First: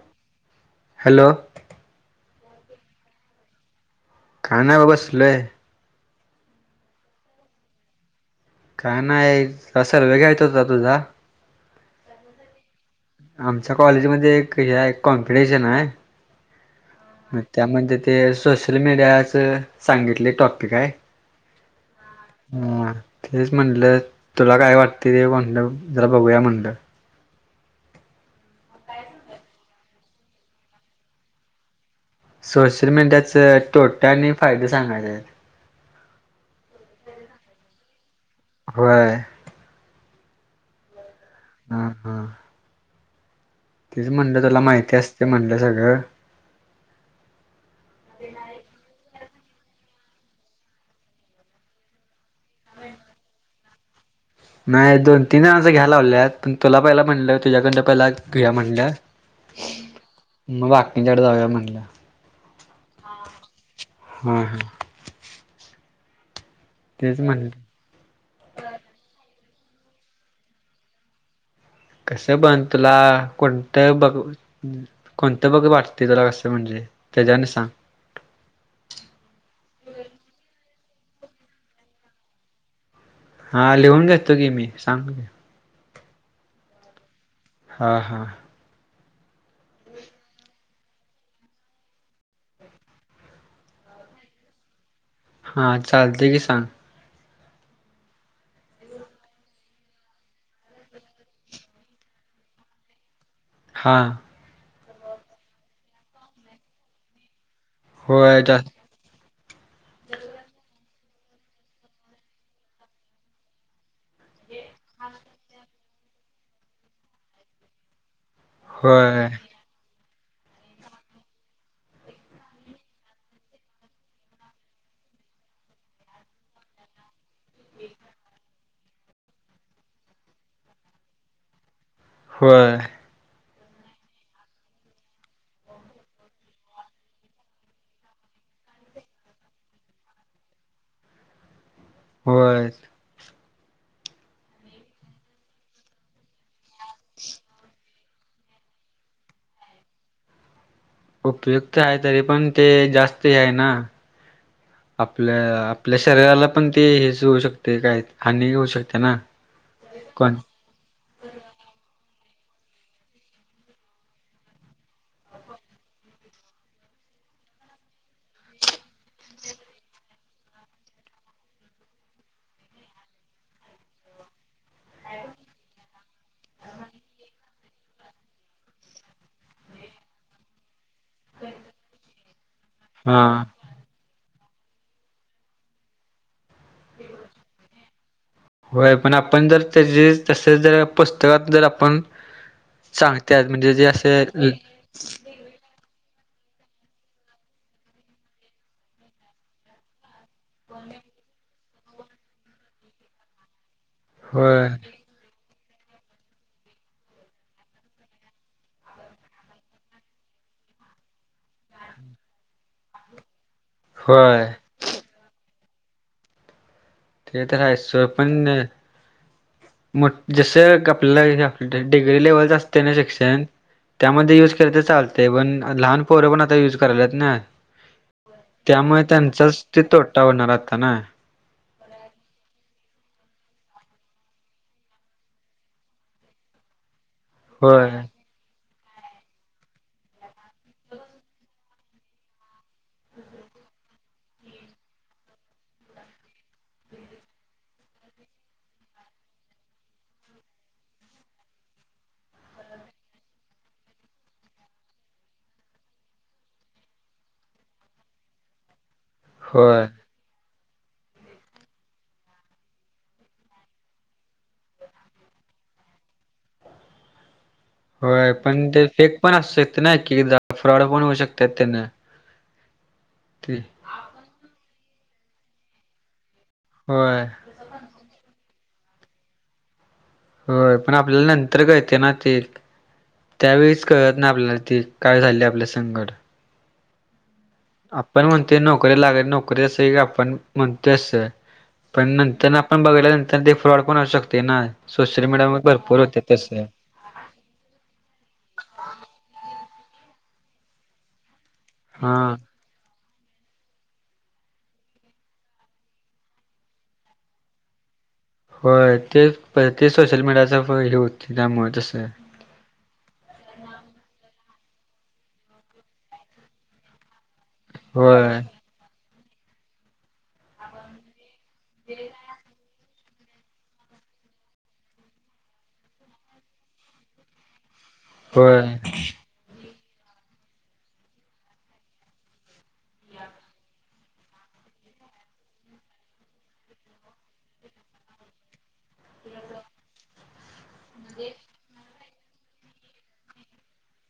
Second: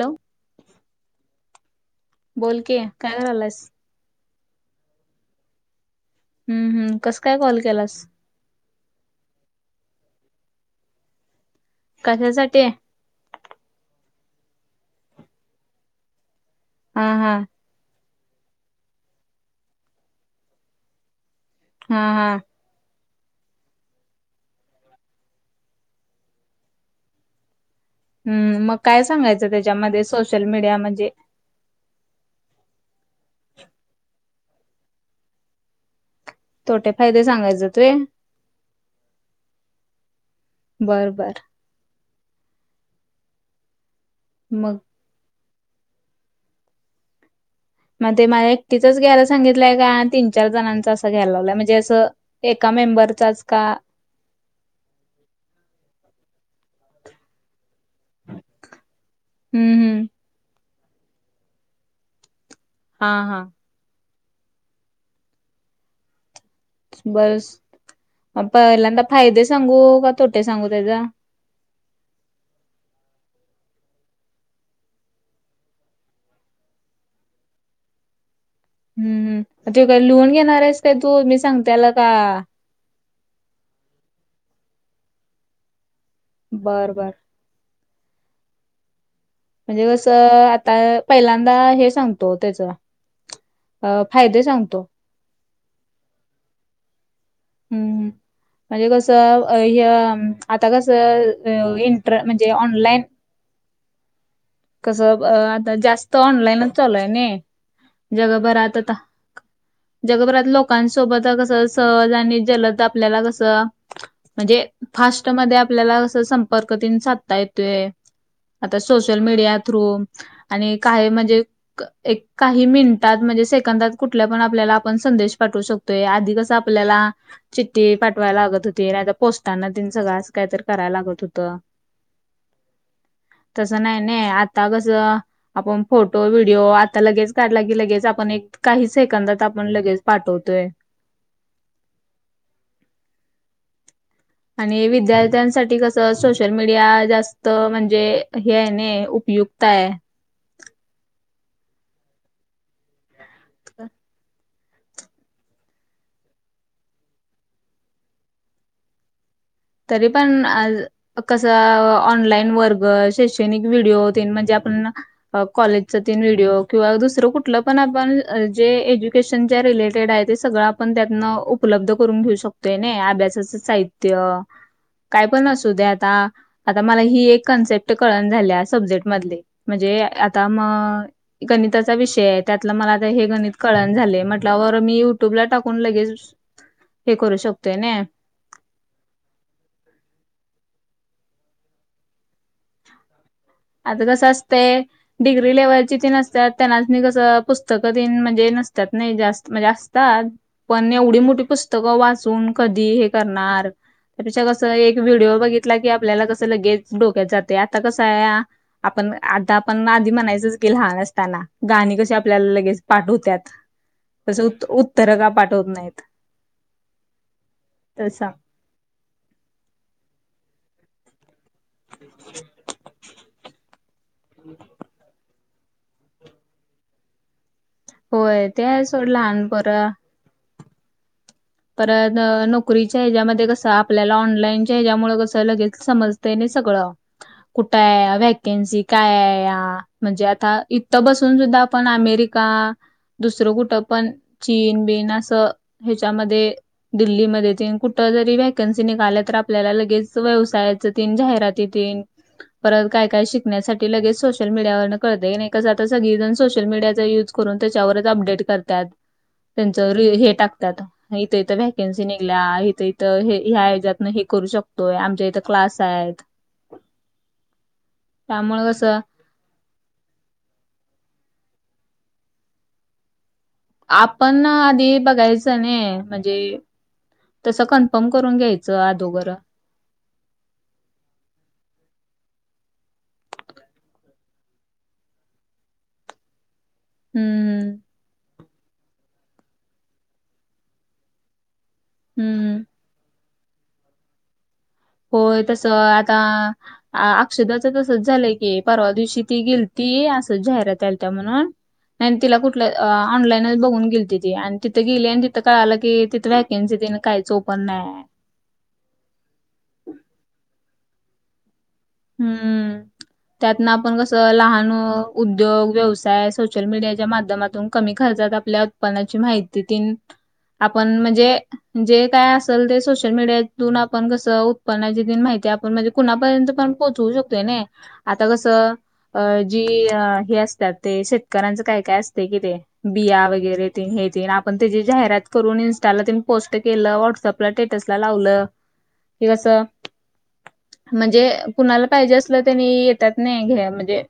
Hello! Hello! बोल की, काय करालायस? काय नाव बसलोय. हम्.. हम्.. कसं काय कॉल केलास? काय नाही, सर्वे घ्यायचा होता तुझा कशासाठी? आमच्या कॉलेजमध्ये एक हे आहे, कॉम्पिटिशन आहे. हा.. मग हा.. त्यामध्ये ते सोशल मीडियाच सांगितलय टॉपिक हा.. हा.. ह्.. तेच म्हणलं तुला काय वाटतय म्हणलं, जरा बघूया म्हणलं. हम्म.. मग काय सांगायचं त्याच्यामध्ये सोशल मीडिया मध्ये सोशल मीडियाच तोटे आणि फायदे सांगायचंय. तोटे -फायदे सांगायच तोय. होय. बरं बर. हा हा. तेच म्हणलं तुला मग माहिती असते म्हणलं सगळं. मग ते मला एकटीचच घ्यायला सांगितलंय का तीन चार जणांच असं घ्यायला लावलंय म्हणजे असं. एका मेम्बरचाच का. नाही दोन तीन जनाच घ्यायला लावल्यात आहेत पण पहिला तुझ्याकडं पहिला घेऊया म्हटलं. ह. हं हं. मग बाकींच्या कडे जाऊया म्हटलं हा हा. हा हं. तेच बस म्हणलं पहिल्यांदा फायदे सांगू का तोटे सांगू त्याच? कस पण तुला कोणतं बघ कोणत बघ वाटते असं म्हणजे त्याच्याने सांग. हम्म ते काय लिहून घेणार आहेस काय तू मी सांगतेल का हा लिहून घेतो की मी सांग. बर बर. हा हा. म्हणजे कसं आता पहिल्यांदा हे सांगतो त्याच अ फायदे सांगतो. हां चालते की सांग. हम्. म्हणजे कसं आता कसं इंटर म्हणजे ऑनलाईन हां. कसं आता जास्त ऑनलाईनच चालू आहे न होय जास्त जगभरात आता. जगभरात लोकांसोबत कसं सहज आणि जलद आपल्याला कसं. म्हणजे फास्ट मध्ये आपल्याला असं संपर्क तेन साधता येतोय. आता सोशल होय मीडिया थ्रू आणि काय म्हणजे. एक काही मिनिटात म्हणजे सेकंदात कुठल्या पण आपल्याला आपण संदेश पाठवू शकतो. य आधी कसं आपल्याला. चिठ्ठी पाठवायला लागत होती नाहीतर पोस्टांन तेन सगळं असं काहीतर करायला लागत होतं. होय. तसं नाही नाही आता कस आपण फोटो व्हिडीओ आता लगेच काढला की लगेच एक काही सेकंदात आपण लगेच पाठवतोय. होय. आणि विद्यार्थ्यांसाठी कसं सोशल मीडिया जास्त म्हणजे हे आहे नाय उपयुक्त ताय. उपयुक्त आहे तरी पण ते जास्त हे आहे ना. आपल्या आपल्या शरीराला पण ते हेच होऊ शकते काय हानी होऊ शकते ना. तरी कोण पण आज कसं ऑनलाईन वर्ग शैक्षणिक व्हिडिओ तेन म्हणजे आपण कॉलेजचा तेन व्हिडिओ किंवा दुसरं कुठलं पण आपण जे एज्यु ेशन च्या रिलेटेड आहे ते सगळं आपण त्यातनं उपलब्ध करून घेऊ शकतोय ना अभ्यासाचं साहित्य. काय पण असू द्या आता. आता मला ही एक कन्सेप्ट कळण झाल्या. सब्जेक्ट मधली म्हणजे आता म. गणिताचा विषय आहे, त्यातलं मला आता हे हा गणित. कळणा झालंय म्हटल्यावर, मी युट्यूबला टाकून लगेच हे करू शकतोय नी. होय पण आपण जर त्या तसंच, जर पुस्तकात जर आपण. चांगत्यात म्हणजे जे आता कसं असं. असतंय डिग्री लेव्हलची ती नसतात, त्यांना सनी कसं मी पुस्तकं तेन म्हणजे नसतात नी जास्त म्हणजे असतात. पण एवढी मोठी पुस्तकं वाचून कधी हे करणार. तेच्या वर होय कसं एक व्हिडिओ बघितला की, आपल्याला कसं लगेच डोक्यात जाते. आता कसं आया. आपण आता आपण आधी म्हणायचंच की, लहान असताना गाणी कसं लगेच पाठ होत्यात. होय कसं उत्तर का पाठवत नाहीत. ते तर आहे सोड, तसा पण मग जस कपल्याल हाय काय. डिग्री लेवलच असते ना शिक्षण, त्यामध्ये युज केले तर चालते पण लहान. पोर पण आता युज करायला ना, होय ते आहे त्यामुळे सोड लहान त्यांचच ते पोरं तोट. तोटा होणार आता ना. परत नोकरीच्या हेज्यामध्ये कसं आप आपल्याला ऑनलाईन हेच्यामुळे कसं लगेच, समजतंय नी सगळ होय कुठंय. वॅकेन्सी काय म्हणजे, आता इथं बसून सुद्धा आपण अमेरिका. दुसरं कुठं पण चीन बिन असं हेच्यामध्ये. दिल्लीमध्ये तेन कुठं जरी व्हॅकन्सी निघाल्या तर, आपल्याला लगेच व्यवसायाच्या तेन जाहिराती तेन. परत काय काय शिकण्यासाठी लगेच सोशल मीडियावर कळतंय नी, आता कसं सगळी जण सोशल मीडिया युज. करून त्यांच्यावरच अपडेट करत्यात, होय त्यांचावर हे टाकतात. इथं इथं व्हॅकन्सी निघल्या, इथं इथं ह्या हेच्यातन हे करू शकतोय. आमच्या इथं क्लास आहेत. [inaudible] होय पण त्यामुळे ते कसं फेक पण असू शकते ना की, फ्रॉड पण होऊ शकते तेन. [unintelligible] आपण आधी बघायचं नी म्हणजे. होय. तसं कन्फर्म करून घ्यायचं अदोगर. होय पण आपल्याला नंतर कळते ना ते. त्यावेळीस कळत नाही आपल्याला ते, काय झालं आपल्याला संगट. हम्म हम्म. आपण म्हणतो नोकरी लागत असे, नोकरीं असं एक आपण म्हणतो असं. पण नंतर हम्म आपण बघाल्या नंतर ते, फ्रॉड पण असू शकते ना. सोशल होय मीडियावर तसं भरपूर आता. होते तसं अ अक्षदाचं तसंच झालंय की, परवा दिवशी ती गेलती असं जाहिराती आलत्या म्हणून. हा आणि तिला कुट. ऑनलाईनच बघून गेलती ती. आणि तिथं गेली आणि तिथं कळालं की, तिथं व्हॅकन्सी तेन कराच ओप पण नाय. होय तेच ते सोशल मीडियाचा हे, होतंय त्यामुळे तसं. त्यातन आपण कसं, लहान उद्योग व्यवसाय सोशल मीडियाच्या माध्यमात. कमी खर्चात होय आपल्या उत्पनाची माहिती तेनं, आपण म्हणजे जे काय असं. तर ते सोशल मीडियातून आपण कसं उत्पन्नाची, तीन माहिती आहे आपण म्हणजे कुणापर्यंत पण. पोहचू शकतोय नी, आता होय कसं. जी हे असत्यात ते शेतकऱ्यांचं, काय काय असत की ते. बिया वगैरे ते हे आपण त्यांची जाहिरात करून, इन्स्टाला ते पोस्ट केलं व्हॉट्सअप. टेटसला लावलं की कस म्हणजे. कुणाला पाहिजे असलं त्यानी येतात नाही घ्या म्हणजे.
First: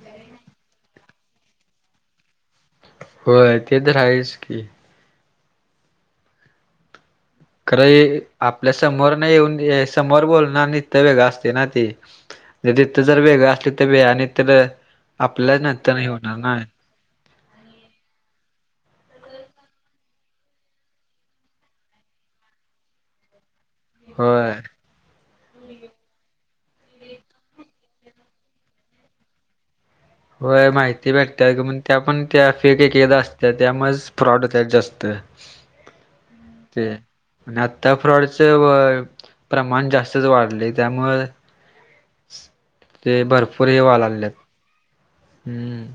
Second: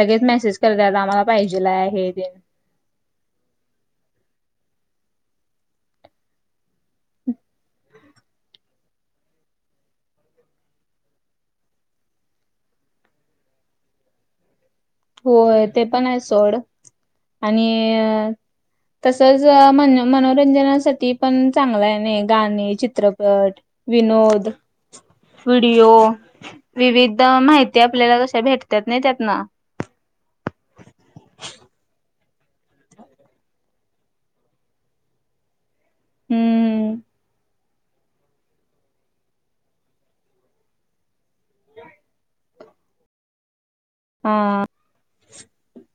लगेच मेसेज करत्यात आम्हाला पाहिजेल आहे हे ते. होय ते तर र आहेच की. [inaudible] खरं आपल्या समोर न येऊन समोर बोल न नित्य वेगळ असते नाते. तीथ जर वेगं असली तर वेग आणि तर. आपल्याला होय ते नंतर पण नाही आहे होणार सोड ना आणि. तसच मन मनोरंजनासाठी पण चांगल आहे नाही गाणे चित्रपट. विनोद. होय व्हिडिओ विविध माहिती आपल्याला कशा भेटतात नाही त्यातन. होय माहिती भेटतया म्हणून त्यापण. त्या फेक एक असत्यात त्यामुळे फ्रॉड होत्यात जास्त. [unintelligible] हम्म त्या फ्रॉडचं व प्रमाण जास्तच वाढल त्यामुळं. [inaudible] ते भरपूर हे वाहलय. हा. हम्म.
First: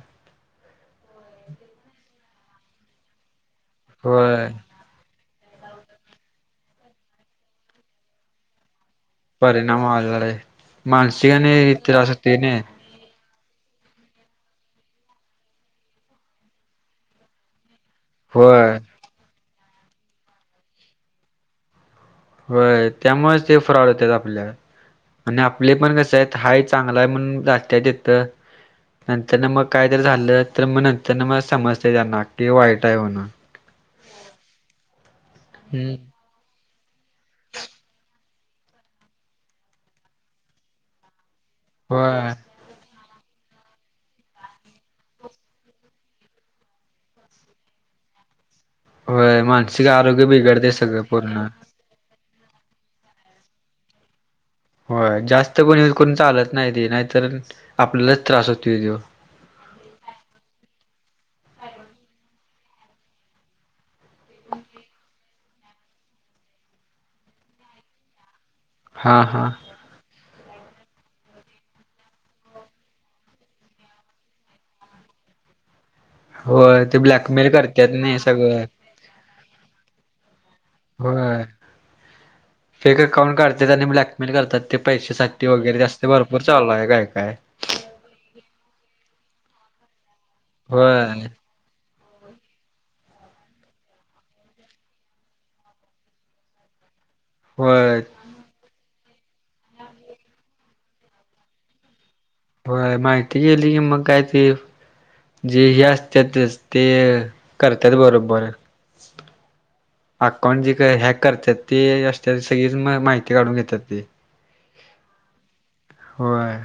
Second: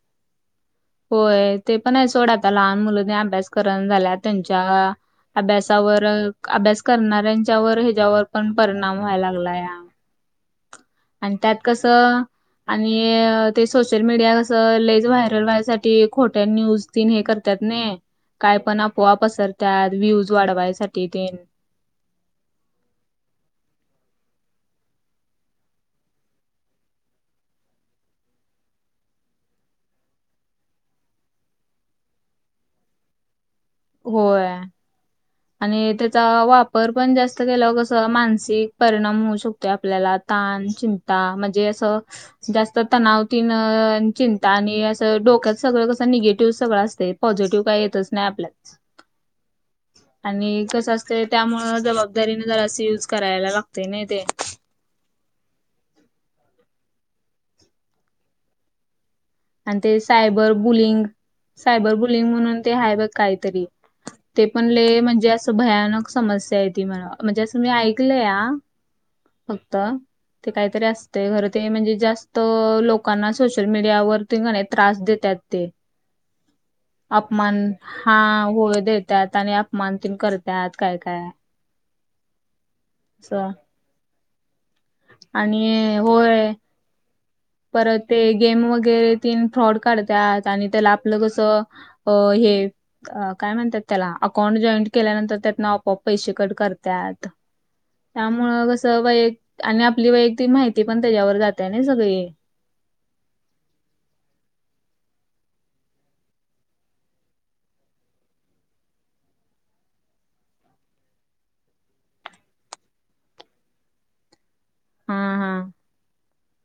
होय ते पण आहे सोड आता लहान मुलंनी अभ्यास करण झाल्या होय त्यांच्या. अभ्यासावर अभ्यास करणाऱ्यांच्यावर ह्याच्यावर पण परिणाम व्हाय लागला या. अवघड आहे मानसि आणि त्यात असं कसं तेनी. आणि ते सोशल मीडिया कंस लयच व्हायरल व्हायसाठी खोट्या न्यूज तीन हे करतात नी. काय होय पण अफ़वा पसरवतात व्ह्यूज वाढवायसाठी ते. होय त्यामुळेच ते फ्रॉड होत्यात ते आपल्या. आणि आपले पण कसे आहेत हाय चांगला आहे म्हणून जात्यात तिथं. नंतर ना मग काय जरी झालं तर मग नंतर ना मग समजत त्यांना की वाईट आहे म्हणून. [inaudible] होय आणि हम्म ते. चा वापर पण जास्त केलावर कस मानसिक परिणाम होऊ शकतो आपल्याला ताण चिं. ता म्हणजे असं होय जास्त तणाव. तीन चिंता आणि असं डोक्यात सगळं कसं निगेटिव्ह सगळं असते पॉझिटिव्ह काही येतच नाही आपल्यात. होय मानसिक आरोग्य आणि बिघडते कस सगळं असतय पूर्ण. त्यामुळ ज. बाबदरीन जरा अस युज करायला लागते नाही ते. हो जास्त पण यूज करून चालत नाही ते नाहीतर आपल्यालाच त्रास होतोय तोय. आणि ते सायबर बुलिंग सायबर बुलिंग म्हणून ते आहे बघ काहीतरी. ते पण ले म्हणजे अस भयानक. समस्या आहे ती म्हणा म्हणजे मी ऐकलंय हा. हां हां. त काहीतरी असतेय घर ते म्हणजे जास्त लोकांना सोशल मीडियावर. ते का नाही त्रास देत्यात ते. होय ते ब्लॅकमेल अपमान करत्यात हा नाही सगळं होय देतात आणि अपमान तिन करतात काय काय. होय. फेक अकाउंट असं काढत्यात आणि ब्लॅक. मेल करतात ते पैसेे साठी वगैरे आणि जास्त भरपूर होय चालला आहे काय काय. परत ते गेम वगैरे ती फ्रॉड काढतात आणि त्याला आपलं होय कसं. हो हे. अ काय म्हणतात त्याला? अकाउंट जॉईंट केल्यानंतर, त्यातन आपोआप पैसे कट करतात. होय. त्यामुळं कसं, वैय आणि आपली वैयक्तिक माहिती पण त्याच्यावर जातय ना सगळी. होय माहिती गेली की मग काय ती. जे हे असत्यात ते करत्यात बरोबर. अकाउंट जे काही हॅक करतात ते, असते सगळीच माहिती काढून घेतात ते. [inaudible] हम्म हम्म. होय?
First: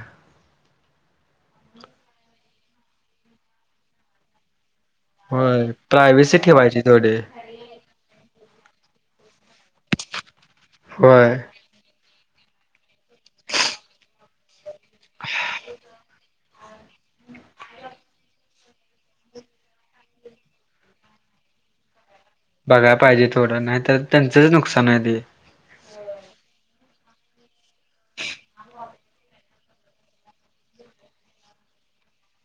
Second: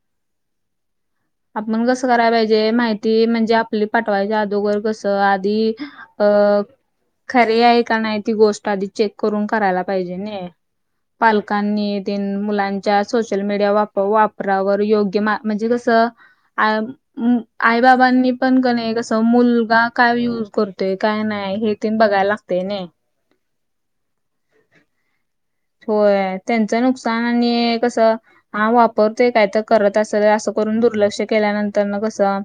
आपण कसं करायला पाहिजे माहिती म्हणजे आपली पाठवायची अदोगर कसं. तर होय आधी अ प्रायव्हेसी ठेवायची थोडी खरी आहे का नाही ती गोष्ट आधी चेक करून करायला पाहिजे नि होय पालकांनी. ते मुलांच्या सोशल मीडिया वापरा वापरावर योग्य म्हणजे कसं. आ [unintelligible] आई बाबांनी पण कणी कस मुलगा काय यूज करतोय, काय नाही हे ते बघायला लागत बघायला पाहिजे थोडं, नाही तर त्यांचंच नुकसान आहे ते. होय त्यांचं नुकसान आणि कसं. हा वापरतोय काय तर करत असेल, असं करून दुर्लक्ष केल्यानंतर न कसं.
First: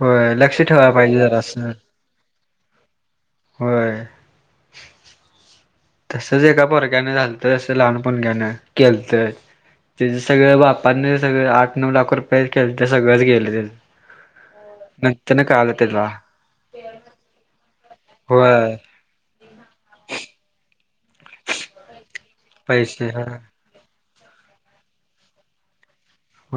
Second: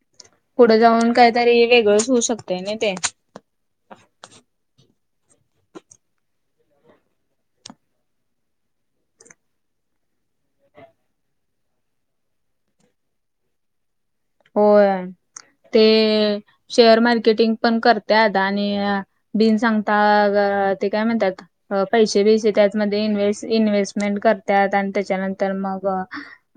होय लक्ष पुढे ठेवायला जाऊन पाहिजे जरा काहीतरी असं वेगळंच होऊ शकतंय ना ते. होय. तसच एका पोरग्यान झालतं, तसं लहान पोरगंन केलंत. त्याच सगळं बापांनी सगळ आठ-नऊ लाख रुपये केलत, सगळंच गेल त्याच. होय नंतर न कळालं ते त्याला शेअर मार्केटिंग पण करत्यात, होय आणि. बिन सांगता ते काय म्हणतात? पैसे बिसे त्याचमध्ये पैसे होय इन्व्हेस्ट इन्व्हेस्ट. मेंट करतात आणि त्याच्यानंतर मग.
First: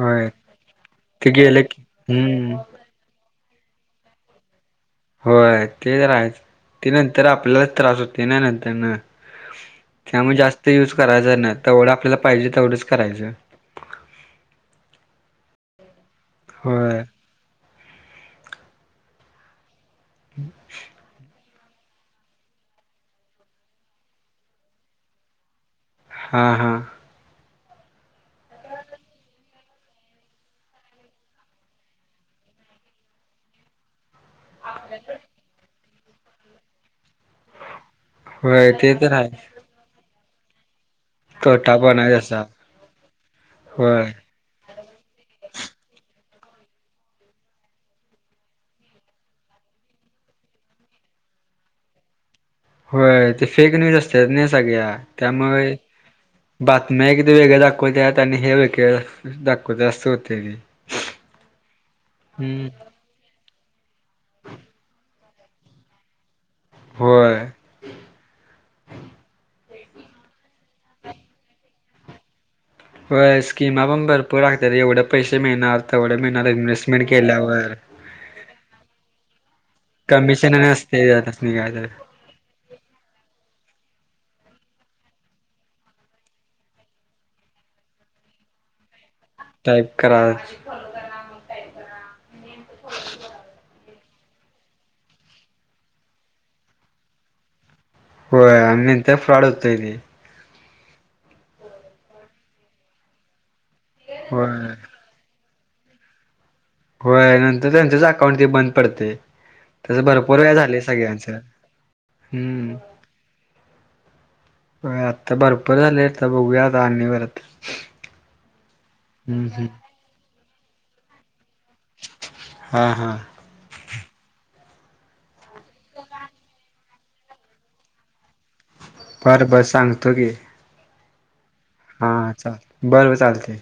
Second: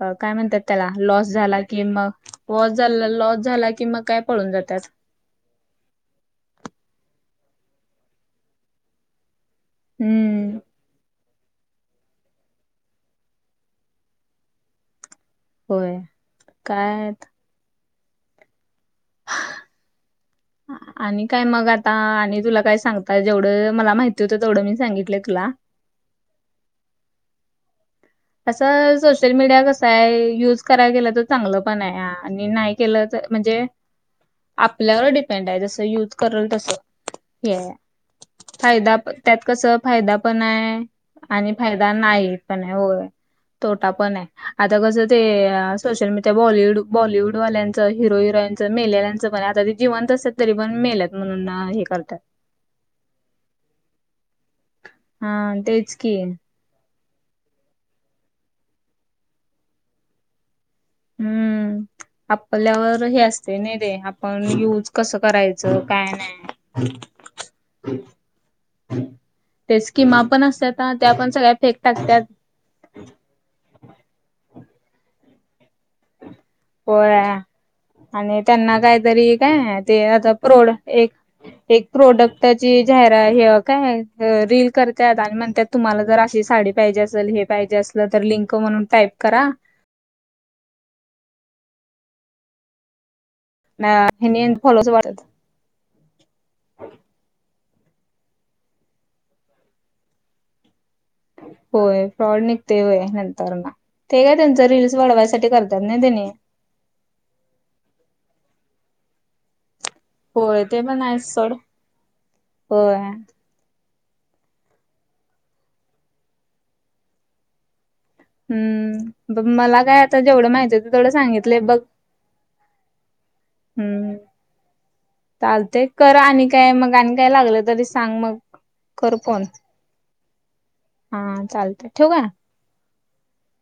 अ काय म्हणतात त्याला? लॉस ते झाला गेले की कि मग. हम्म लॉस झाला लॉस झाला कि मग काय पळून जातात. होय ते तर हायच, ते नंतर आपल्यालाच त्रास होतो नंतर न. त्यामुळे हम्म जास्त युज करायचा नाही, तेवढं आपल्याला पाहिजे तेवढंच करायचं. होय, काय होय आहे आता. ह [inaudible] आणि काय मग आता तुला काय सांगता जेवढं, माहिती होतं तेवढं मी सांगितलंय तुला. हा हा. असं सोशल मीडिया कस आहे, युज करायला गेला तर चांगलं पण आहे आणि. केलं तर, म्हणजे. आपल्यावर डिपेंड आहे, जसं युज करल तस हे हाय. होय ते फायदा, तर त्यात आहे कस. फायदा पण आहे, आणि खोटा फायदा पणा नाही जसा पण, आहे हो तोटा होय पण आहे. आता कसं ते सोशल मीडिया बॉलवूड बॉलिवूड वाल्यांचं, हिरो हिरोईनचं मेलेल्यांचं म्हणे आता. जिवंत असत तरी पण मेलत म्हणून हे करतात. होय ते फेक न्यूज असतात ना, सगळ्या हा त्यामुळे. तेच की बातम्या एकदा वेगळ्या दाखवत, आणि हे वेगळे दाखवते ते आस होतय. हम्म आपल्यावर हे असत. ते नाही दे, आपण युज कसं करायचं काय नाही. होय ते स्कीमा पण असत त्या पण सगळ्या फेक टाकतात. हो स्कीमा पण भरपूर रागतात एवढे पैसे मिळणार तेवढे मिळणार इन्व्हेस्टमेंट होय केल्यावर. आणि त्यांना काहीतरी काय ते आता कमिशन आणि प्रोड असतंय त्यासनी काय एक तर प्रोडक्ट. त्याची जाहिर हे काय रील करतात आणि म्हणतात. तुम्हाला जर अशी साडी पाहिजे असेल हे पाहिजे असलं तर लिंक म्हणून टाईप करा. टाईप करा. [unintelligible] होय आणि नंतर फ्रॉड होतये. होय फ्रॉड निघते. होय नंतर ना ते काय त्यांच होय रिल्स वाढवायसाठी करतात ना त्याने. होय नंतर त्यांचच अकाउंट ते बंद पडतय. असौ भरपूर वेळा होय झालंय ते पण आहे सगळ्यांच सोड हम्म. होय आता भरपर झालेता बघूया आता आणी वरती. हम्म ब मला काय आता जेवढं माहिती होत तेवढं सांगितलंय बघ. हां हां. हम्म. चालते करा आणि काय? मग आणि काय? लागलं तरी सांग मग. कर फोन बरं बरं सांगतो की. हा चाल- हा चाल बरं चालते.